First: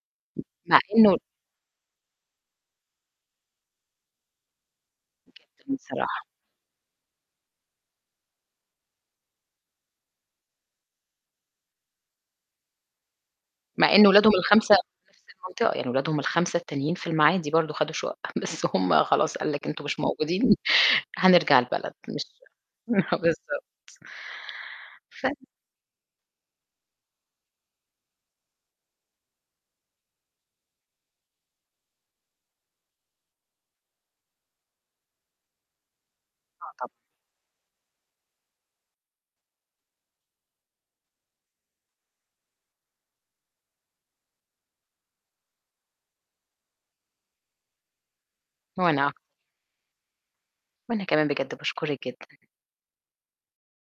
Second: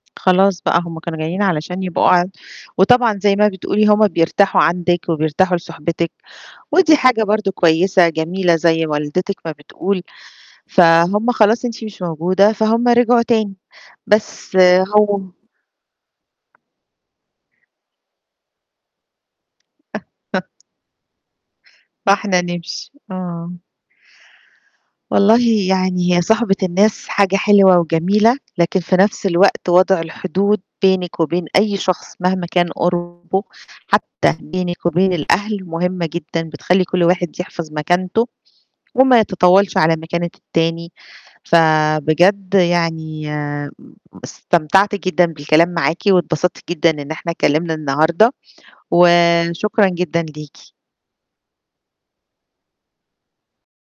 خلاص مع بقى هم إنه كانوا جايين علشان يبقوا ع وطبعًا زي ما بتقولِي هم بيرتاحوا عندِك، وبيرتاحوا جدًا لصحبتِك، بصراحة. ودي حاجة برضه كويسة جميلة زي والدتِك ما بتقول، فهُم خلاص أنتِ مش موجودة فهُم رجعوا تاني، مع إن ولادهم بس ال5 في هو نَفْس المنطقة، يعني ولادهم ال5 التانيين في المعادي برضه خدوا شُقَق بس هم خلاص قال لك أنتم مش موجودين هنرجع البلد مش فإحنا نمشي، آه. بالضبط. ف والله يعني هي صُحبة الناس حاجة حلوة وجميلة، لكن في نَفْس الوقت وضع الحدود بينِك وبين أي شخص مهما كان قُربه، حتّى بينِك وبين الأهل مهمة جدًا، آه بتخلّي طبعًا. كل واحد يحفظ مكانته وما يتطاولش على مكانة التاني، فبجد يعني آمم استمتعت جدًا بالكلام معاكِ واتبسطت جدًا إن إحنا اتكِّلمنا النهاردة، وأنا أك وشكرًا جدًا ليكِ. وأنا كمان بجد باشكرِك جدًا.